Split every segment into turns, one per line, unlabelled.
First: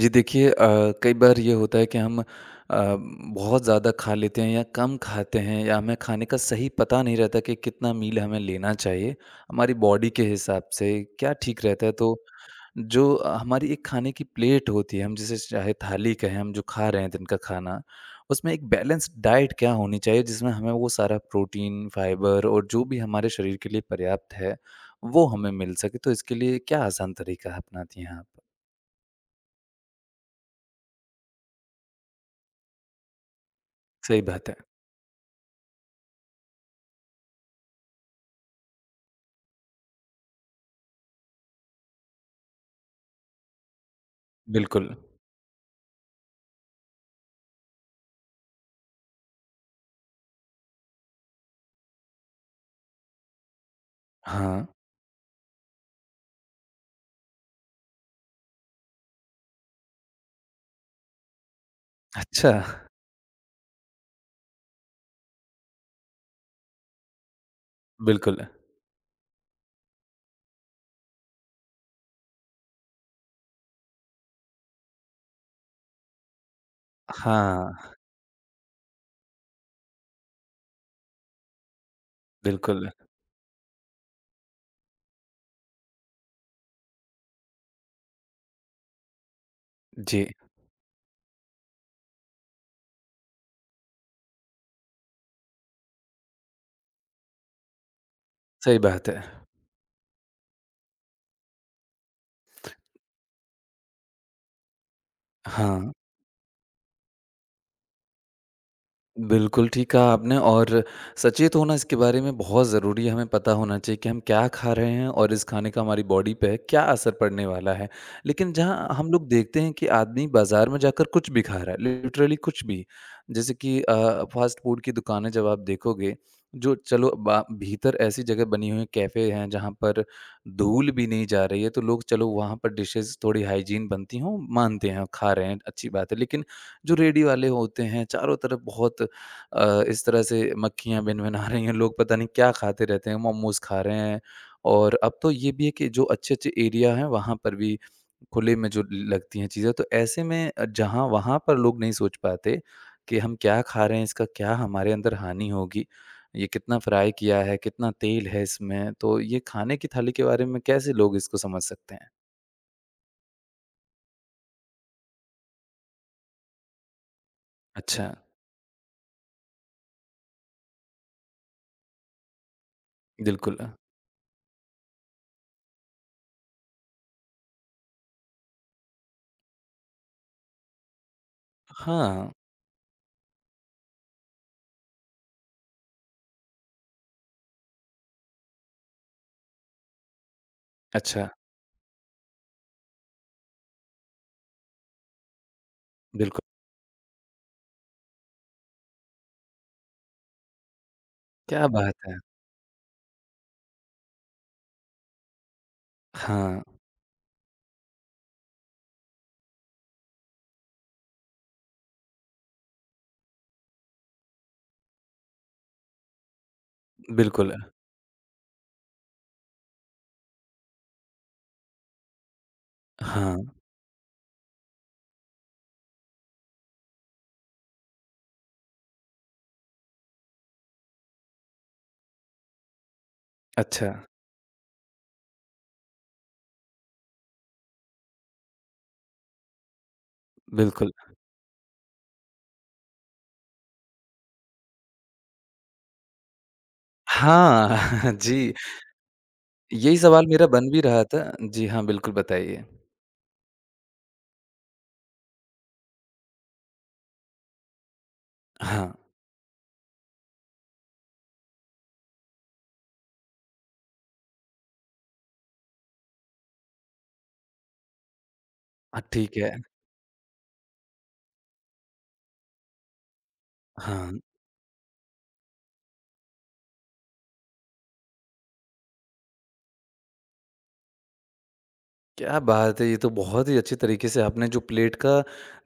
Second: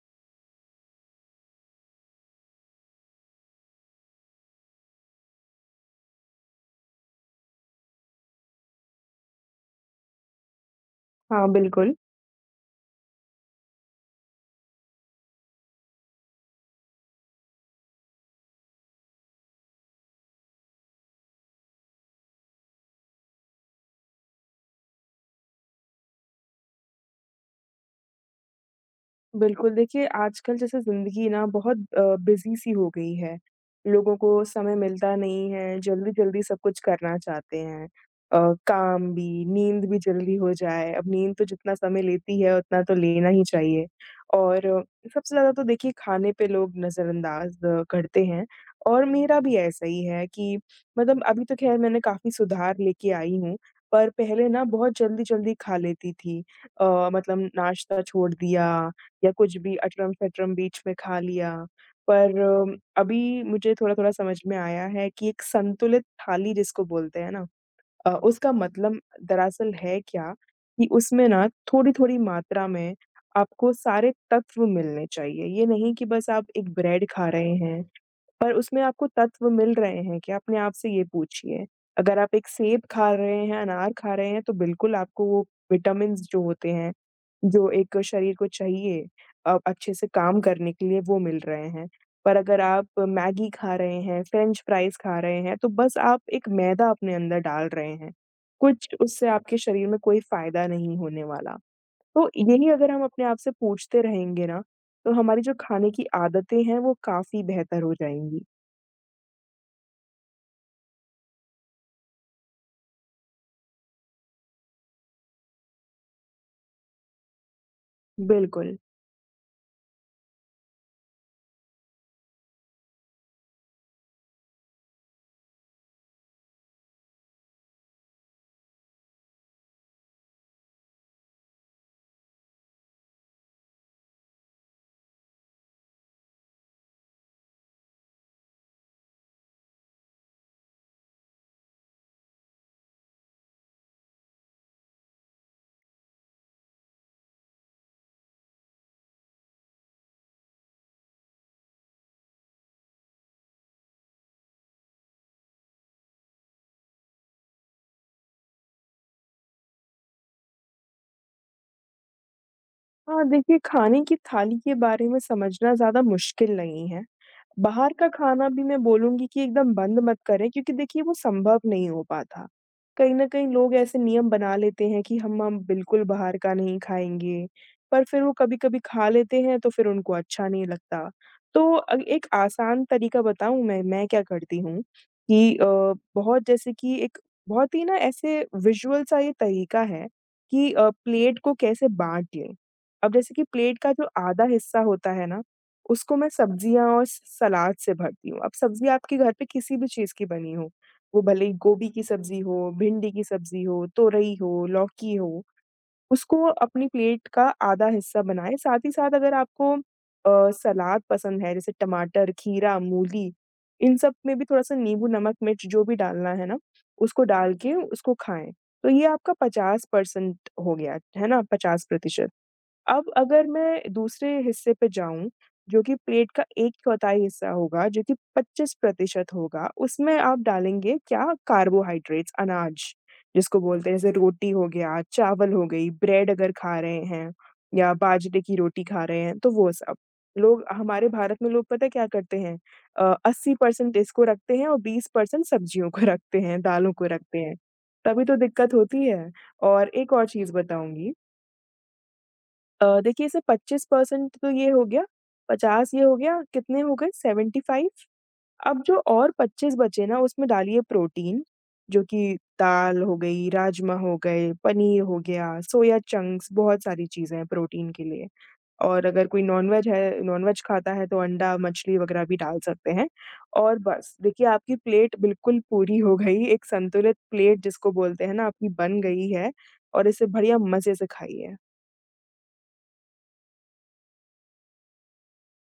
जी देखिए कई बार ये होता है कि हम बहुत ज़्यादा खा लेते हैं या कम खाते हैं या हमें खाने का सही पता नहीं रहता कि कितना मील हमें लेना चाहिए हमारी बॉडी के हिसाब से क्या
हाँ,
ठीक रहता है
बिल्कुल।
तो जो हमारी एक खाने की प्लेट होती है हम जिसे चाहे थाली कहें हम जो खा रहे हैं दिन का खाना उसमें एक बैलेंस डाइट क्या होनी चाहिए जिसमें हमें वो सारा प्रोटीन फाइबर और जो भी हमारे शरीर के लिए पर्याप्त है वो हमें मिल सके तो इसके लिए क्या आसान तरीका अपनाती हैं आप।
बिल्कुल, देखिए आजकल जैसे ज़िंदगी ना बहुत बिज़ी सी हो गई है। लोगों
सही
को
बात है।
समय मिलता नहीं है, जल्दी-जल्दी सब कुछ करना चाहते हैं। अ, काम भी, नींद भी जल्दी हो जाए, अब नींद तो जितना समय लेती है उतना तो लेना ही चाहिए। और
बिल्कुल।
सबसे ज़्यादा तो देखिए खाने पे लोग नज़रअंदाज़ करते हैं और मेरा भी ऐसा ही है कि मतलब अभी तो ख़ैर मैंने काफ़ी सुधार लेके आई हूँ, पर पहले ना
हाँ,
बहुत जल्दी-जल्दी खा लेती थी। मतलब नाश्ता छोड़ दिया या कुछ भी अटरम-फटरम बीच में खा लिया। पर
अच्छा।
अभी मुझे थोड़ा-थोड़ा समझ में आया है कि एक संतुलित थाली जिसको बोलते हैं ना
बिल्कुल।
उसका मतलब दरअसल है क्या कि उसमें ना थोड़ी-थोड़ी मात्रा में आपको सारे तत्व मिलने चाहिए। ये नहीं कि बस आप एक ब्रेड खा रहे हैं
हाँ,
पर उसमें आपको तत्व मिल रहे हैं कि अपने आप से ये पूछिए। अगर आप एक सेब
बिल्कुल।
खा रहे हैं, अनार खा रहे हैं, तो बिल्कुल आपको वो विटामिन्स जो होते हैं, जो एक शरीर को चाहिए अच्छे से
जी,
काम करने के लिए, वो मिल रहे हैं। पर अगर आप मैगी खा रहे हैं, फ्रेंच फ्राइज़ खा रहे हैं, तो बस आप एक मैदा अपने अंदर डाल रहे हैं।
सही
कुछ
बात है।
उससे आपके शरीर में कोई फ़ायदा नहीं होने वाला। तो यही अगर हम अपने आप से पूछते रहेंगे ना, तो हमारी जो खाने
हाँ।
की आदतें हैं, वो काफ़ी बेहतर हो जाएँगी।
बिल्कुल, ठीक कहा आपने और सचेत होना इसके बारे में बहुत ज़रूरी है, हमें पता होना चाहिए कि हम क्या खा रहे हैं और इस खाने का हमारी बॉडी पे क्या असर पड़ने वाला है। लेकिन
बिल्कुल।
जहाँ हम लोग देखते हैं कि आदमी बाज़ार में जाकर कुछ भी खा रहा है, लिटरली कुछ भी। जैसे कि फ़ास्ट फूड की दुकानें जब आप देखोगे, जो चलो बा भीतर ऐसी जगह बनी हुई है, कैफ़े हैं जहाँ पर धूल भी नहीं जा रही है, तो लोग चलो वहाँ पर डिशेज़ थोड़ी हाइजीन बनती हों, मानते हैं, खा रहे हैं, अच्छी बात है। लेकिन जो रेडी वाले होते हैं, चारों तरफ बहुत इस तरह से मक्खियाँ भिनभिना रही हैं, लोग पता नहीं क्या खाते रहते हैं, मोमोज़ खा रहे हैं। और अब तो ये भी है कि जो अच्छे-अच्छे एरिया हैं, वहाँ पर भी खुले में जो लगती हैं चीज़ें, तो ऐसे में जहाँ वहाँ पर लोग नहीं सोच पाते कि हम क्या खा रहे हैं, इसका क्या हमारे अंदर हानि होगी, ये कितना फ्राई किया है, कितना तेल है इसमें, तो ये खाने की थाली के बारे में कैसे लोग इसको समझ सकते हैं?
हाँ, देखिए खाने की थाली के बारे में समझना ज़्यादा मुश्किल नहीं है। बाहर
अच्छा,
का खाना भी मैं बोलूँगी कि एकदम बंद मत करें क्योंकि देखिए वो संभव नहीं हो पाता। कहीं न कहीं
बिल्कुल।
लोग ऐसे नियम बना लेते हैं कि हम बिल्कुल बाहर का नहीं खाएँगे, पर फिर वो कभी-कभी खा लेते हैं तो फिर उनको अच्छा नहीं लगता। तो एक
हाँ,
आसान तरीका बताऊँ मैं क्या करती हूँ कि बहुत जैसे कि एक बहुत ही ना ऐसे विज़ुअल सा ये तरीका है कि
अच्छा,
प्लेट को कैसे बाँट लें। अब जैसे कि प्लेट का जो आधा हिस्सा होता है ना उसको मैं
बिल्कुल।
सब्जियाँ और स सलाद से भरती हूँ। अब सब्ज़ी आपके घर पे किसी भी चीज़ की बनी हो, वो भले ही
क्या
गोभी
बात
की
है!
सब्ज़ी हो, भिंडी की सब्ज़ी हो, तोरई हो, लौकी हो, उसको
हाँ,
अपनी प्लेट का आधा हिस्सा बनाएँ। साथ ही साथ अगर आपको सलाद पसंद है, जैसे टमाटर, खीरा, मूली, इन सब में भी थोड़ा-सा नींबू, नमक, मिर्च जो भी डालना है ना, उसको डाल
बिल्कुल।
के उसको खाएँ। तो ये आपका 50% हो गया, है ना? 50% अब अगर
हाँ।
मैं दूसरे हिस्से पे जाऊँ, जो कि प्लेट का 1/4 हिस्सा होगा, जो कि 25% होगा, उसमें आप डालेंगे क्या कार्बोहाइड्रेट्स, अनाज, जिसको बोलते
अच्छा,
हैं, जैसे रोटी हो गया, चावल हो गई, ब्रेड अगर खा रहे हैं या बाजरे की रोटी खा रहे हैं, तो वो सब। लोग
बिल्कुल।
हमारे भारत में लोग पता है क्या करते हैं? 80% इसको रखते हैं और 20% सब्जियों को रखते हैं, दालों को रखते हैं।
हाँ,
तभी तो
जी,
दिक्कत होती है। और
यही
एक और
सवाल मेरा
चीज़
बन भी रहा
बताऊँगी
था। जी हाँ, बिल्कुल बताइए।
देखिए इसे 25% तो ये हो गया, 50 ये हो गया, कितने हो गए 75 अब
हाँ,
जो और 25 बचे ना उसमें डालिए प्रोटीन, जो कि दाल हो गई, राजमा हो गए, पनीर हो गया, सोया चंक्स बहुत सारी चीज़ें हैं प्रोटीन के लिए। और अगर
ठीक
कोई
है।
नॉन-वेज खाता है तो अंडा, मछली वगैरह भी डाल सकते हैं। और
हाँ,
बस देखिए आपकी प्लेट बिल्कुल पूरी हो गई, एक संतुलित प्लेट जिसको बोलते हैं ना आपकी बन गई है और इसे बढ़िया मज़े से खाइए।
क्या बात है! ये तो बहुत ही अच्छे तरीके से आपने जो प्लेट का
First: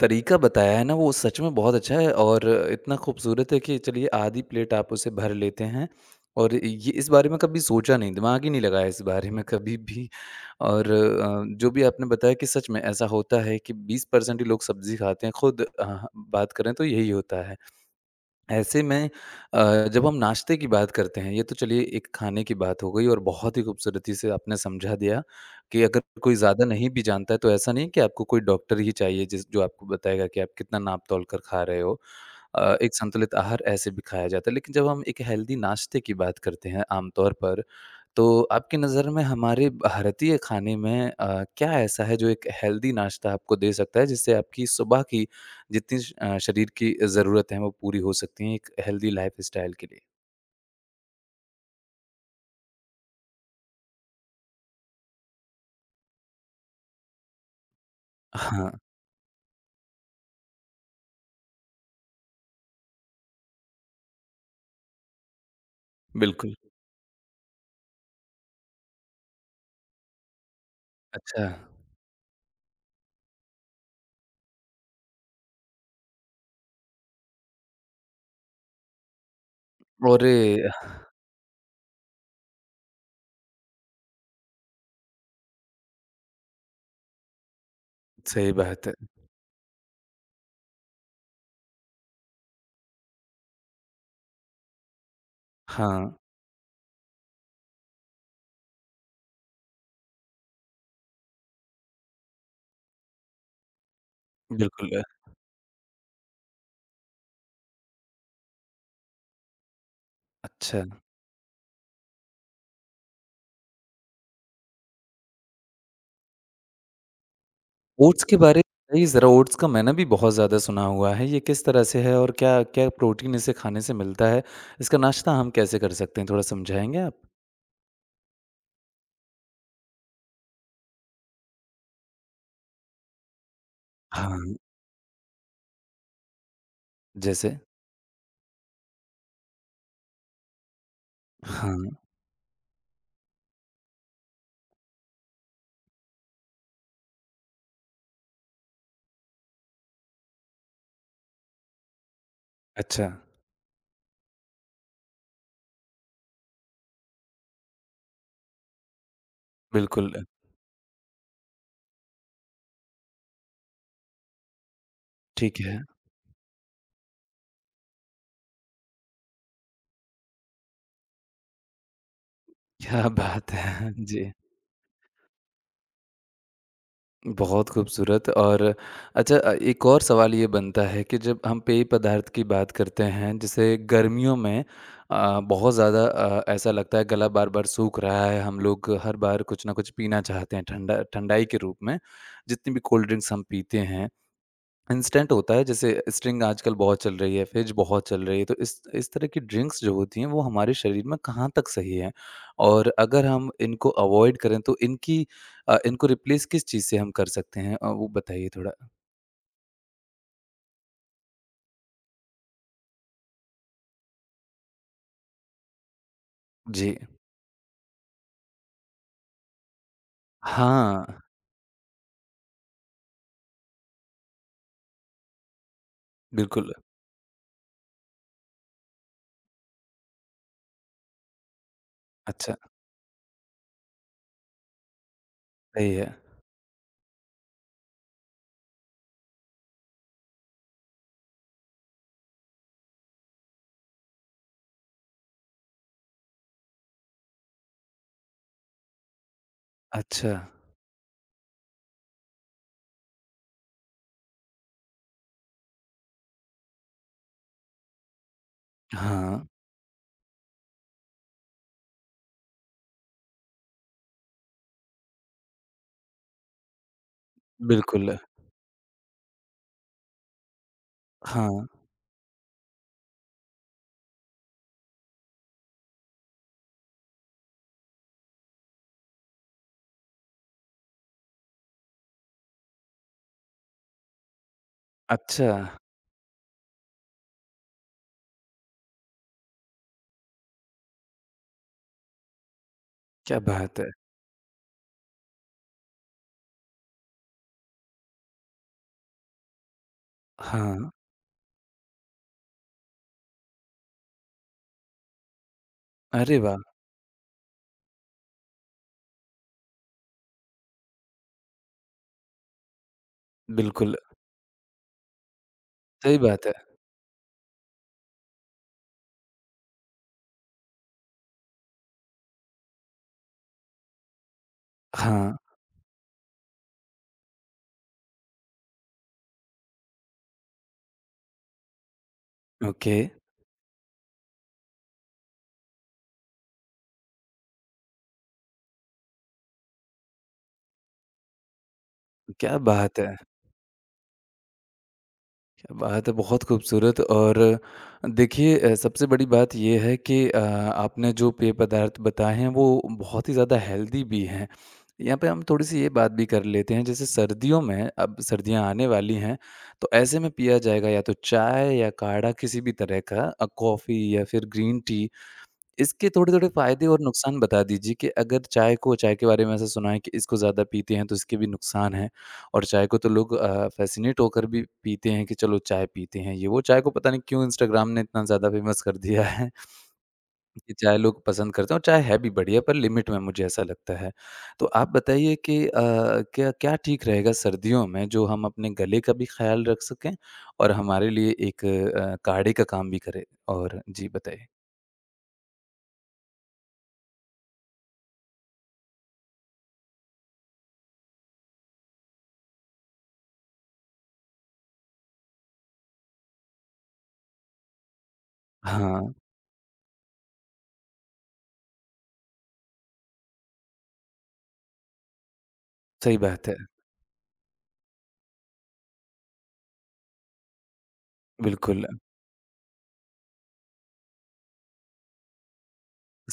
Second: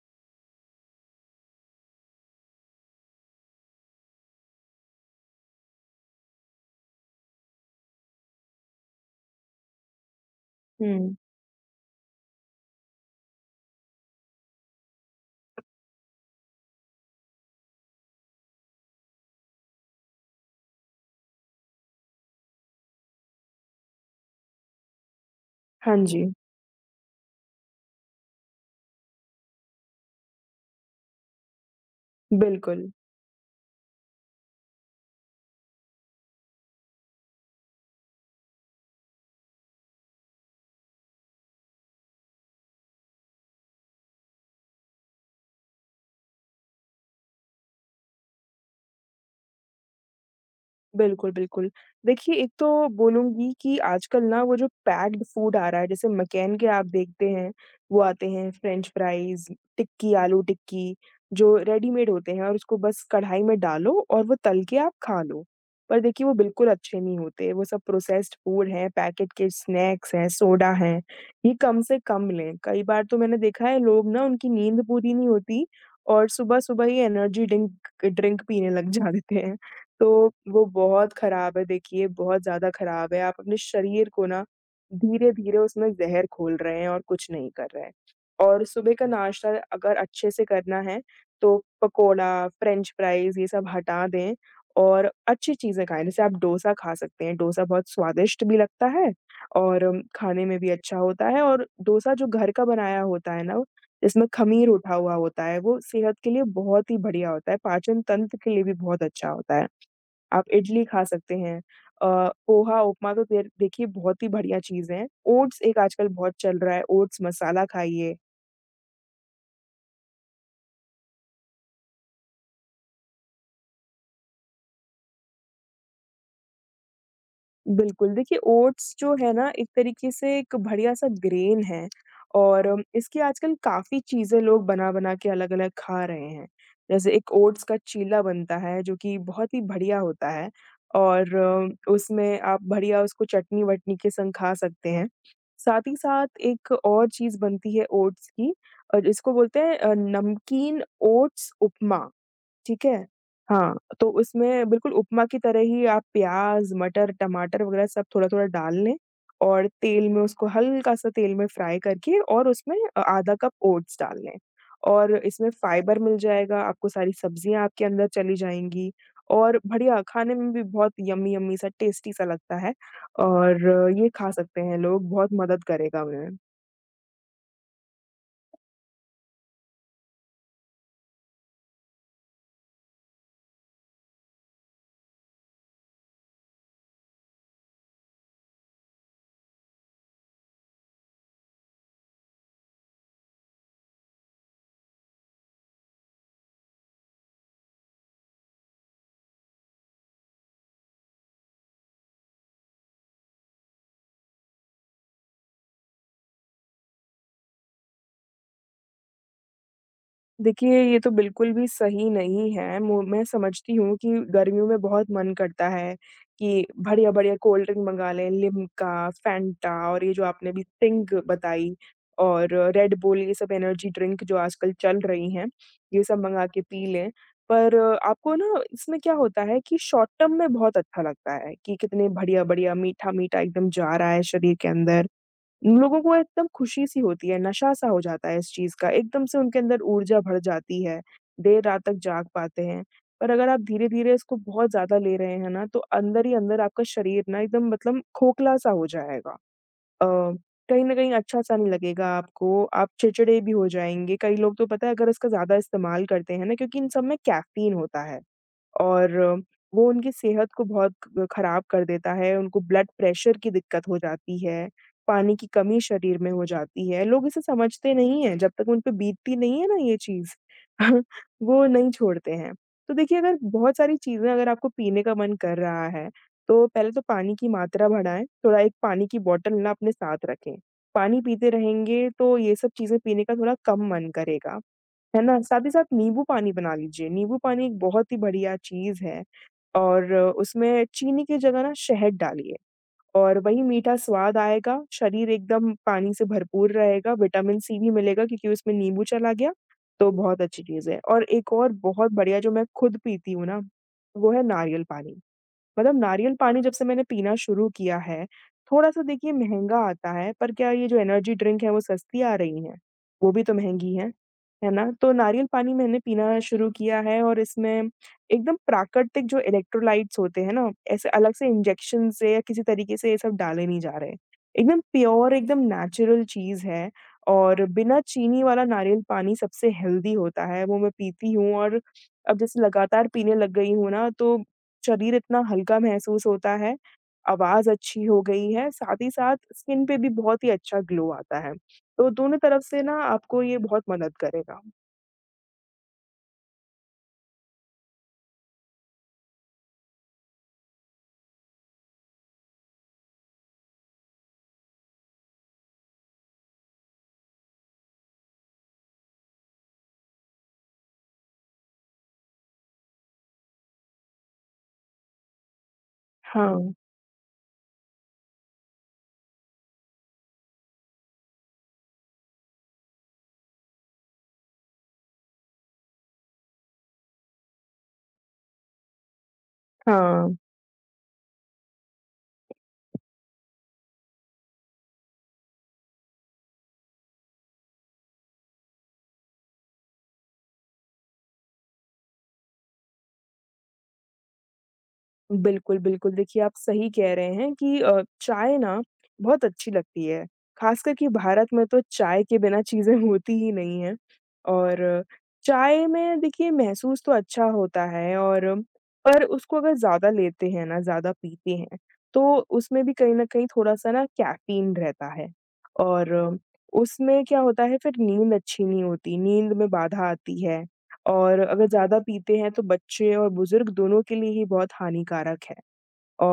तरीका बताया है ना, वो सच में बहुत अच्छा है और इतना खूबसूरत है कि चलिए आधी प्लेट आप उसे भर लेते हैं और ये इस बारे में कभी सोचा नहीं, दिमाग ही नहीं लगाया इस बारे में कभी भी और
हुँ।
जो भी आपने बताया कि सच में ऐसा होता है कि 20% ही लोग सब्ज़ी खाते हैं। खुद बात करें तो यही होता है। ऐसे में अ, जब हम नाश्ते की बात करते हैं, ये तो चलिए एक खाने की बात हो गई और बहुत ही खूबसूरती से आपने समझा दिया कि
हाँ
अगर
जी।
कोई ज़्यादा नहीं भी जानता है, तो ऐसा नहीं है कि आपको कोई डॉक्टर ही चाहिए जिस जो आपको बताएगा कि आप कितना नाप-तौल कर खा रहे हो।
बिल्कुल,
एक संतुलित आहार ऐसे भी खाया जाता है, लेकिन जब हम एक हेल्दी नाश्ते की बात करते हैं आम तौर पर, तो आपकी नज़र में हमारे भारतीय खाने में क्या ऐसा है जो एक हेल्दी नाश्ता आपको दे सकता है, जिससे आपकी सुबह की जितनी शरीर की ज़रूरत है वो पूरी हो सकती है एक हेल्दी लाइफ़स्टाइल के लिए।
बिल्कुल, बिल्कुल। देखिए, एक तो बोलूँगी कि आजकल ना वो जो पैक्ड फूड आ रहा है, जैसे मैकैन के आप देखते हैं, वो आते हैं
हाँ,
फ्रेंच फ्राइज़, टिक्की, आलू टिक्की, जो रेडीमेड होते हैं और उसको बस कढ़ाई में डालो और वो तल के आप खा लो। पर देखिए, वो
बिल्कुल।
बिल्कुल अच्छे नहीं होते, वो सब प्रोसेस्ड फूड हैं, पैकेट के स्नैक्स हैं, सोडा हैं,
अच्छा।
ये कम से कम लें। कई बार तो मैंने देखा है लोग ना उनकी नींद पूरी नहीं होती और सुबह-सुबह ही एनर्जी डिंक ड्रिंक पीने लग जा देते हैं। तो
अरे!
वो बहुत खराब है देखिए, बहुत ज़्यादा खराब है। आप अपने शरीर को ना धीरे-धीरे उसमें ज़हर घोल रहे हैं और कुछ नहीं कर रहे हैं।
सही
और
बात
सुबह का
है।
नाश्ता अगर अच्छे से करना है तो पकोड़ा, फ्रेंच फ्राइज़ ये सब हटा दें और अच्छी चीज़ें खाएँ।
हाँ,
जैसे आप डोसा खा सकते हैं, डोसा बहुत स्वादिष्ट भी लगता है और खाने में भी अच्छा होता है और डोसा जो घर का बनाया होता है ना, इसमें ख़मीर
बिल्कुल।
उठा हुआ होता है, वो सेहत के लिए बहुत ही बढ़िया होता है, पाचन तंत्र के लिए भी बहुत अच्छा होता है। आप
अच्छा,
इडली खा सकते हैं। अ, पोहा, उपमा तो देर देखिए बहुत ही बढ़िया चीज़ है। ओट्स एक आजकल बहुत चल रहा है, ओट्स मसाला खाइए।
ओट्स के बारे में बताइए ज़रा ओट्स का मैंने भी बहुत ज़्यादा सुना हुआ है, ये किस तरह से है और क्या क्या प्रोटीन इसे खाने से मिलता है? इसका नाश्ता हम कैसे कर सकते हैं, थोड़ा समझाएँगे आप?
बिल्कुल, देखिए ओट्स जो है ना एक तरीके से एक बढ़िया-सा ग्रेन है और इसकी आजकल काफ़ी चीज़ें
हाँ,
लोग बना-बना के अलग-अलग खा रहे हैं। जैसे एक
जैसे?
ओट्स का चीला बनता है जो कि बहुत ही बढ़िया होता है और
हाँ,
उसमें आप बढ़िया उसको चटनी-वटनी के संग खा सकते हैं। साथ ही साथ एक और चीज़ बनती है ओट्स की और इसको बोलते हैं नमकीन ओट्स उपमा। ठीक है?
अच्छा,
हाँ, तो उसमें बिल्कुल उपमा की तरह ही आप प्याज़, मटर, टमाटर वग़ैरह सब थोड़ा-थोड़ा डाल लें और तेल
बिल्कुल।
में उसको हल्का-सा तेल में फ्राई करके और उसमें आधा कप ओट्स डाल लें और इसमें
ठीक है,
फाइबर मिल जाएगा, आपको सारी सब्ज़ियाँ आपके अंदर चली जाएँगी और बढ़िया खाने में भी बहुत यम्मी-यम्मी सा टेस्टी सा लगता है
क्या बात
और
है!
ये खा
जी।
सकते हैं लोग, बहुत मदद करेगा उन्हें।
बहुत खूबसूरत और अच्छा एक और सवाल ये बनता है कि जब हम पेय पदार्थ की बात करते हैं जैसे गर्मियों में बहुत ज़्यादा ऐसा लगता है गला बार बार सूख रहा है हम लोग हर बार कुछ ना कुछ पीना चाहते हैं ठंडा ठंडाई के रूप में जितनी भी कोल्ड ड्रिंक्स हम पीते हैं इंस्टेंट होता है जैसे स्ट्रिंग आजकल बहुत चल रही है, फ़िज़ बहुत चल रही है, तो इस तरह की ड्रिंक्स जो होती हैं वो हमारे शरीर में कहाँ तक सही हैं? और अगर हम इनको अवॉइड करें तो इनको रिप्लेस किस चीज़ से हम कर सकते हैं? वो बताइए थोड़ा।
देखिए, ये तो बिल्कुल भी सही नहीं है। मु मैं समझती हूँ कि गर्मियों में बहुत मन करता है कि
जी।
बढ़िया-बढ़िया कोल्ड ड्रिंक मंगा लें, लिम्का, फैंटा और ये जो आपने अभी
हाँ,
स्टिंग बताई और रेड बुल, ये सब एनर्जी ड्रिंक जो आजकल चल रही हैं, ये सब मंगा के
बिल्कुल।
पी लें। पर आपको ना इसमें क्या होता है कि शॉर्ट टर्म में बहुत अच्छा लगता है कि कितने
अच्छा,
बढ़िया-बढ़िया, मीठा-मीठा एकदम जा रहा है शरीर के अंदर।
सही
लोगों को
है।
एकदम खुशी-सी होती है, नशा-सा हो जाता है इस चीज़ का, एकदम से उनके अंदर ऊर्जा भर जाती है, देर रात तक जाग पाते हैं। पर अगर आप धीरे-धीरे इसको बहुत ज़्यादा ले रहे हैं ना, तो अंदर ही अंदर आपका शरीर ना एकदम मतलब खोखला-सा हो जाएगा।
अच्छा।
अ, कहीं न कहीं अच्छा-सा नहीं लगेगा आपको, आप चिड़चिड़े भी हो जाएँगे, कई लोग तो पता है अगर इसका ज़्यादा इस्तेमाल करते हैं ना क्योंकि इन सब में कैफ़ीन होता है। और
हाँ,
वो उनकी सेहत को बहुत ख खराब कर देता है, उनको ब्लड प्रेशर की दिक्कत हो जाती है, पानी की कमी शरीर में हो जाती है। लोग इसे समझते
बिल्कुल।
नहीं हैं, जब तक उन पे बीतती नहीं है ना ये चीज़, वो
हाँ,
नहीं छोड़ते हैं। तो देखिए अगर बहुत सारी चीज़ें अगर आपको पीने का मन कर रहा है, तो पहले तो पानी की मात्रा बढ़ाएँ, थोड़ा एक पानी की बॉटल ना अपने साथ रखें। पानी पीते रहेंगे तो ये सब चीज़ें पीने का थोड़ा कम मन करेगा। है ना?
अच्छा,
साथ ही साथ नींबू पानी बना लीजिए, नींबू पानी एक बहुत ही बढ़िया चीज़ है और उसमें चीनी की जगह ना शहद डालिए और
क्या
वही
बात है!
मीठा स्वाद आएगा, शरीर एकदम पानी से भरपूर रहेगा, विटामिन सी भी मिलेगा क्योंकि उसमें नींबू चला गया, तो बहुत अच्छी
हाँ,
चीज़ है और एक और बहुत बढ़िया जो मैं खुद पीती हूँ ना, वो है नारियल पानी। मतलब नारियल
अरे वाह!
पानी जब से मैंने पीना शुरू किया है, थोड़ा-सा देखिए महँगा आता है, पर क्या ये जो एनर्जी ड्रिंक है वो सस्ती आ रही हैं? वो भी तो महँगी
बिल्कुल,
हैं, है ना? तो नारियल पानी मैंने
सही
पीना
बात है।
शुरू किया है और इसमें एकदम प्राकृतिक जो इलेक्ट्रोलाइट्स होते हैं ना, ऐसे अलग से इंजेक्शन से या किसी तरीके से ये सब डाले नहीं जा रहे। एकदम
हाँ,
प्योर एकदम नेचुरल चीज़ है और बिना चीनी वाला नारियल पानी सबसे हेल्दी होता है, वो मैं पीती हूँ और अब जैसे
ओके,
लगातार पीने लग गई हूँ ना, तो शरीर इतना हल्का महसूस होता है, आवाज़ अच्छी हो गई है, साथ ही साथ स्किन पे भी बहुत ही अच्छा ग्लो आता है। तो दोनों
क्या
तरफ से ना
बात है!
आपको ये बहुत मदद करेगा।
बात है बहुत खूबसूरत और देखिए सबसे बड़ी बात ये है कि आपने जो पेय पदार्थ बताए हैं वो बहुत ही ज़्यादा हेल्दी भी हैं। यहाँ पे हम थोड़ी-सी ये बात भी कर लेते हैं जैसे सर्दियों में अब सर्दियाँ आने वाली हैं, तो ऐसे में पिया जाएगा या तो चाय या काढ़ा किसी भी तरह का कॉफ़ी या फिर ग्रीन टी इसके थोड़े-थोड़े
हाँ,
फ़ायदे और नुकसान बता दीजिए कि अगर चाय को चाय के बारे में ऐसा सुना है कि इसको ज़्यादा पीते हैं तो इसके भी नुकसान हैं और चाय को तो लोग फ़ैसिनेट होकर भी पीते हैं कि चलो चाय पीते हैं ये वो। चाय को पता नहीं क्यों इंस्टाग्राम ने इतना ज़्यादा फ़ेमस कर दिया है
हाँ।
कि चाय लोग पसंद करते हैं और चाय है भी बढ़िया पर लिमिट में मुझे ऐसा लगता है। तो आप बताइए कि क्या क्या ठीक रहेगा सर्दियों में जो हम अपने गले का भी ख़्याल रख सकें और हमारे लिए एक काढ़े का काम भी करे? और जी बताइए।
बिल्कुल, बिल्कुल। देखिए, आप सही कह रहे हैं कि चाय ना बहुत अच्छी लगती है। ख़ासकर कि भारत में तो चाय के बिना चीज़ें होती ही नहीं हैं और चाय में देखिए महसूस तो अच्छा होता है और
हाँ,
पर उसको अगर ज़्यादा लेते हैं ना, ज़्यादा पीते हैं, तो उसमें भी कहीं न कहीं थोड़ा-सा ना कैफ़ीन रहता है और
सही बात है।
उसमें क्या होता है फिर नींद अच्छी नहीं होती, नींद में बाधा आती है। और अगर
बिल्कुल,
ज़्यादा पीते हैं तो बच्चे और बुज़ुर्ग दोनों के लिए ही बहुत हानिकारक है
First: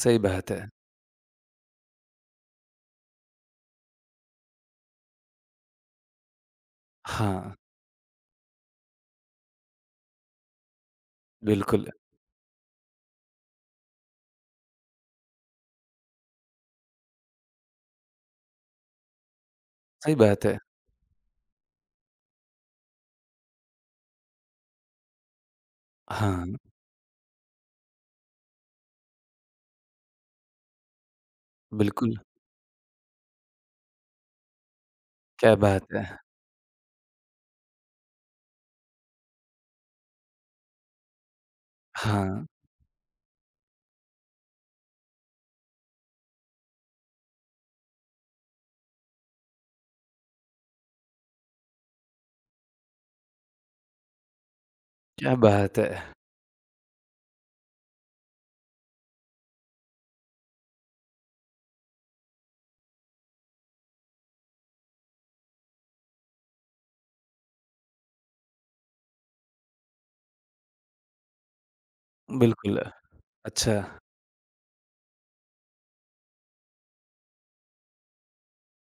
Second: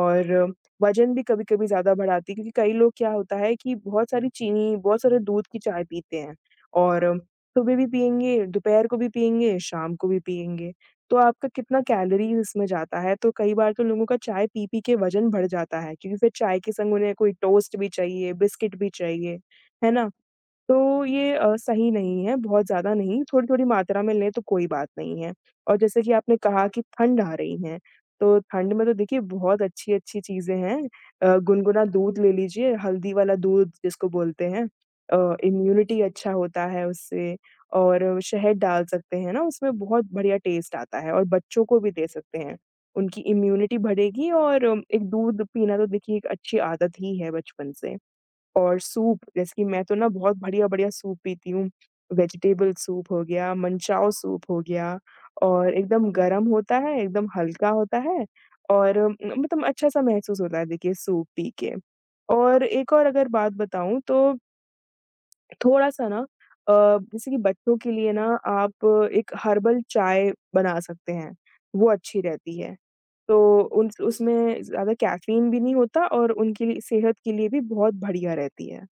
सही बात है।
वज़न भी कभी-कभी ज़्यादा बढ़ाती है क्योंकि कई लोग क्या होता है कि बहुत सारी चीनी, बहुत सारे दूध की चाय पीते हैं और
हाँ,
सुबह भी पिएँगे, दोपहर को भी पिएँगे, शाम को भी पिएँगे। तो आपका कितना
बिल्कुल,
कैलोरीज़ इसमें जाता है, तो कई बार तो लोगों का चाय पी-पी के वज़न बढ़ जाता है क्योंकि फिर चाय के संग उन्हें कोई टोस्ट भी चाहिए, बिस्किट भी चाहिए, है ना?
सही बात है।
तो ये सही नहीं है, बहुत ज़्यादा नहीं, थोड़ी-थोड़ी मात्रा में लें तो कोई बात नहीं है। और जैसे कि आपने
हाँ,
कहा कि ठंड आ रही है, तो ठंड में तो देखिए बहुत अच्छी-अच्छी चीज़ें हैं। गुनगुना
बिल्कुल,
दूध ले लीजिए, हल्दी वाला दूध जिसको बोलते हैं।
क्या बात
इम्यूनिटी
है!
अच्छा होता है उससे और शहद डाल सकते हैं ना उसमें बहुत बढ़िया टेस्ट आता है और बच्चों को भी दे सकते
हाँ,
हैं। उनकी इम्यूनिटी बढ़ेगी और एक दूध पीना तो देखिए एक अच्छी आदत ही है बचपन से। और सूप जैसे कि मैं तो ना बहुत बढ़िया-बढ़िया सूप पीती हूँ। वेजिटेबल सूप हो गया, मनचाओ सूप हो गया
क्या
और
बात है!
एकदम गरम होता है, एकदम हल्का होता है और मतलब अच्छा-सा महसूस होता है देखिए सूप पी के। और एक और अगर बात बताऊँ तो थोड़ा-सा ना अ, जैसे कि बच्चों के लिए ना आप एक हर्बल चाय बना सकते हैं, वो अच्छी रहती है।
बिल्कुल,
तो
अच्छा,
उन उसमें ज़्यादा कैफ़ीन भी नहीं होता और उनके लिए सेहत के लिए भी बहुत बढ़िया रहती है।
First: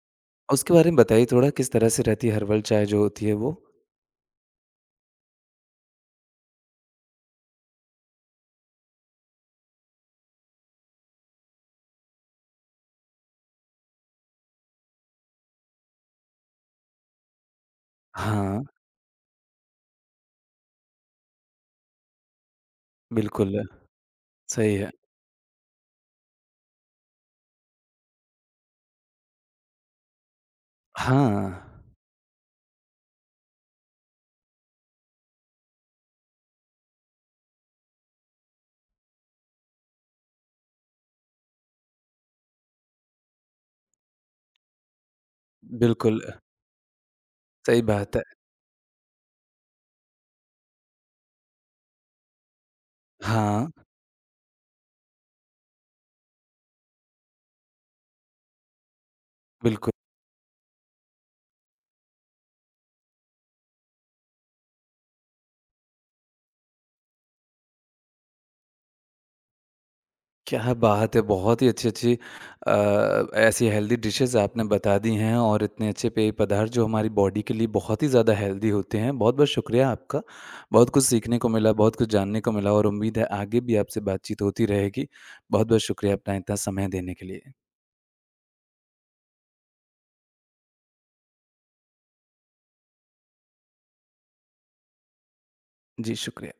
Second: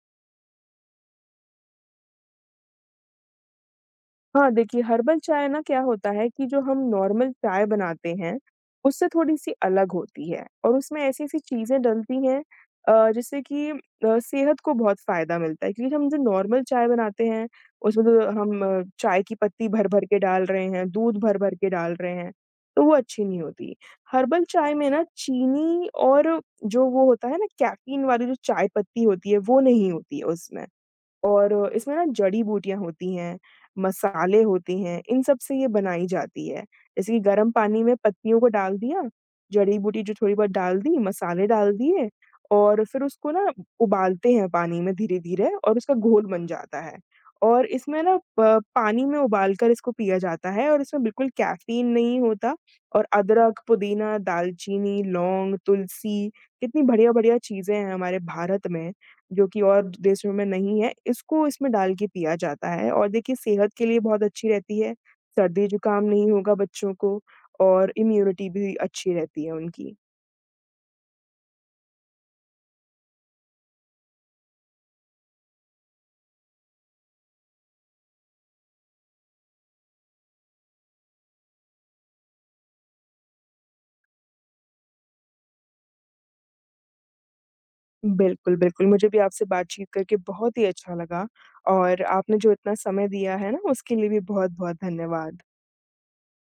उसके बारे में बताइए थोड़ा किस तरह से रहती है हर्बल चाय जो होती है वो?
हाँ, देखिए हर्बल चाय ना क्या होता है कि जो हम नॉर्मल चाय बनाते हैं, उससे थोड़ी-सी अलग होती है और उसमें ऐसी-ऐसी चीज़ें डलती हैं जिससे कि सेहत को बहुत फ़ायदा मिलता है क्योंकि हम जो नॉर्मल चाय बनाते हैं, उसमें तो
हाँ,
हम चाय की पत्ती भर-भर के डाल रहे हैं, दूध भर-भर के डाल रहे हैं, तो वो अच्छी नहीं
बिल्कुल,
होती। हर्बल चाय
सही
में
है।
ना चीनी और जो वो होता है ना कैफ़ीन वाली जो चाय पत्ती होती है, वो नहीं होती है उसमें।
हाँ,
और इसमें ना जड़ी-बूटियाँ होती हैं, मसाले होते हैं, इन सब से ये बनाई जाती है। जैसे कि गरम पानी में पत्तियों को डाल दिया, जड़ी-बूटी जो थोड़ी बहुत डाल दी, मसाले डाल दिए और फिर उसको ना उबालते हैं पानी में धीरे-धीरे और उसका
बिल्कुल,
घोल बन जाता है। और
सही
इसमें ना
बात है।
प पानी में उबाल कर इसको पिया जाता है और इसमें बिल्कुल कैफ़ीन नहीं होता और अदरक,
हाँ,
पुदीना, दालचीनी, लौंग, तुलसी, कितनी बढ़िया-बढ़िया चीज़ें हैं हमारे भारत में। जो कि और
बिल्कुल।
देशों में नहीं है, इसको इसमें डाल के पिया जाता है और देखिए सेहत के लिए बहुत अच्छी रहती है, सर्दी-जुकाम नहीं होगा बच्चों को और इम्यूनिटी भी अच्छी रहती है उनकी।
क्या बात है! बहुत ही अच्छी-अच्छी ऐसी हेल्दी डिशेज़ आपने बता दी हैं और इतने अच्छे पेय पदार्थ जो हमारी बॉडी के लिए बहुत ही ज़्यादा हेल्दी होते हैं। बहुत-बहुत शुक्रिया आपका। बहुत कुछ सीखने को मिला, बहुत कुछ जानने को मिला और उम्मीद है आगे भी आपसे बातचीत होती रहेगी। बहुत-बहुत शुक्रिया अपना इतना समय देने के लिए।
बिल्कुल, बिल्कुल, मुझे भी आपसे बातचीत करके बहुत ही अच्छा लगा और आपने जो इतना समय दिया है ना, उसके लिए भी बहुत-बहुत धन्यवाद।
जी, शुक्रिया।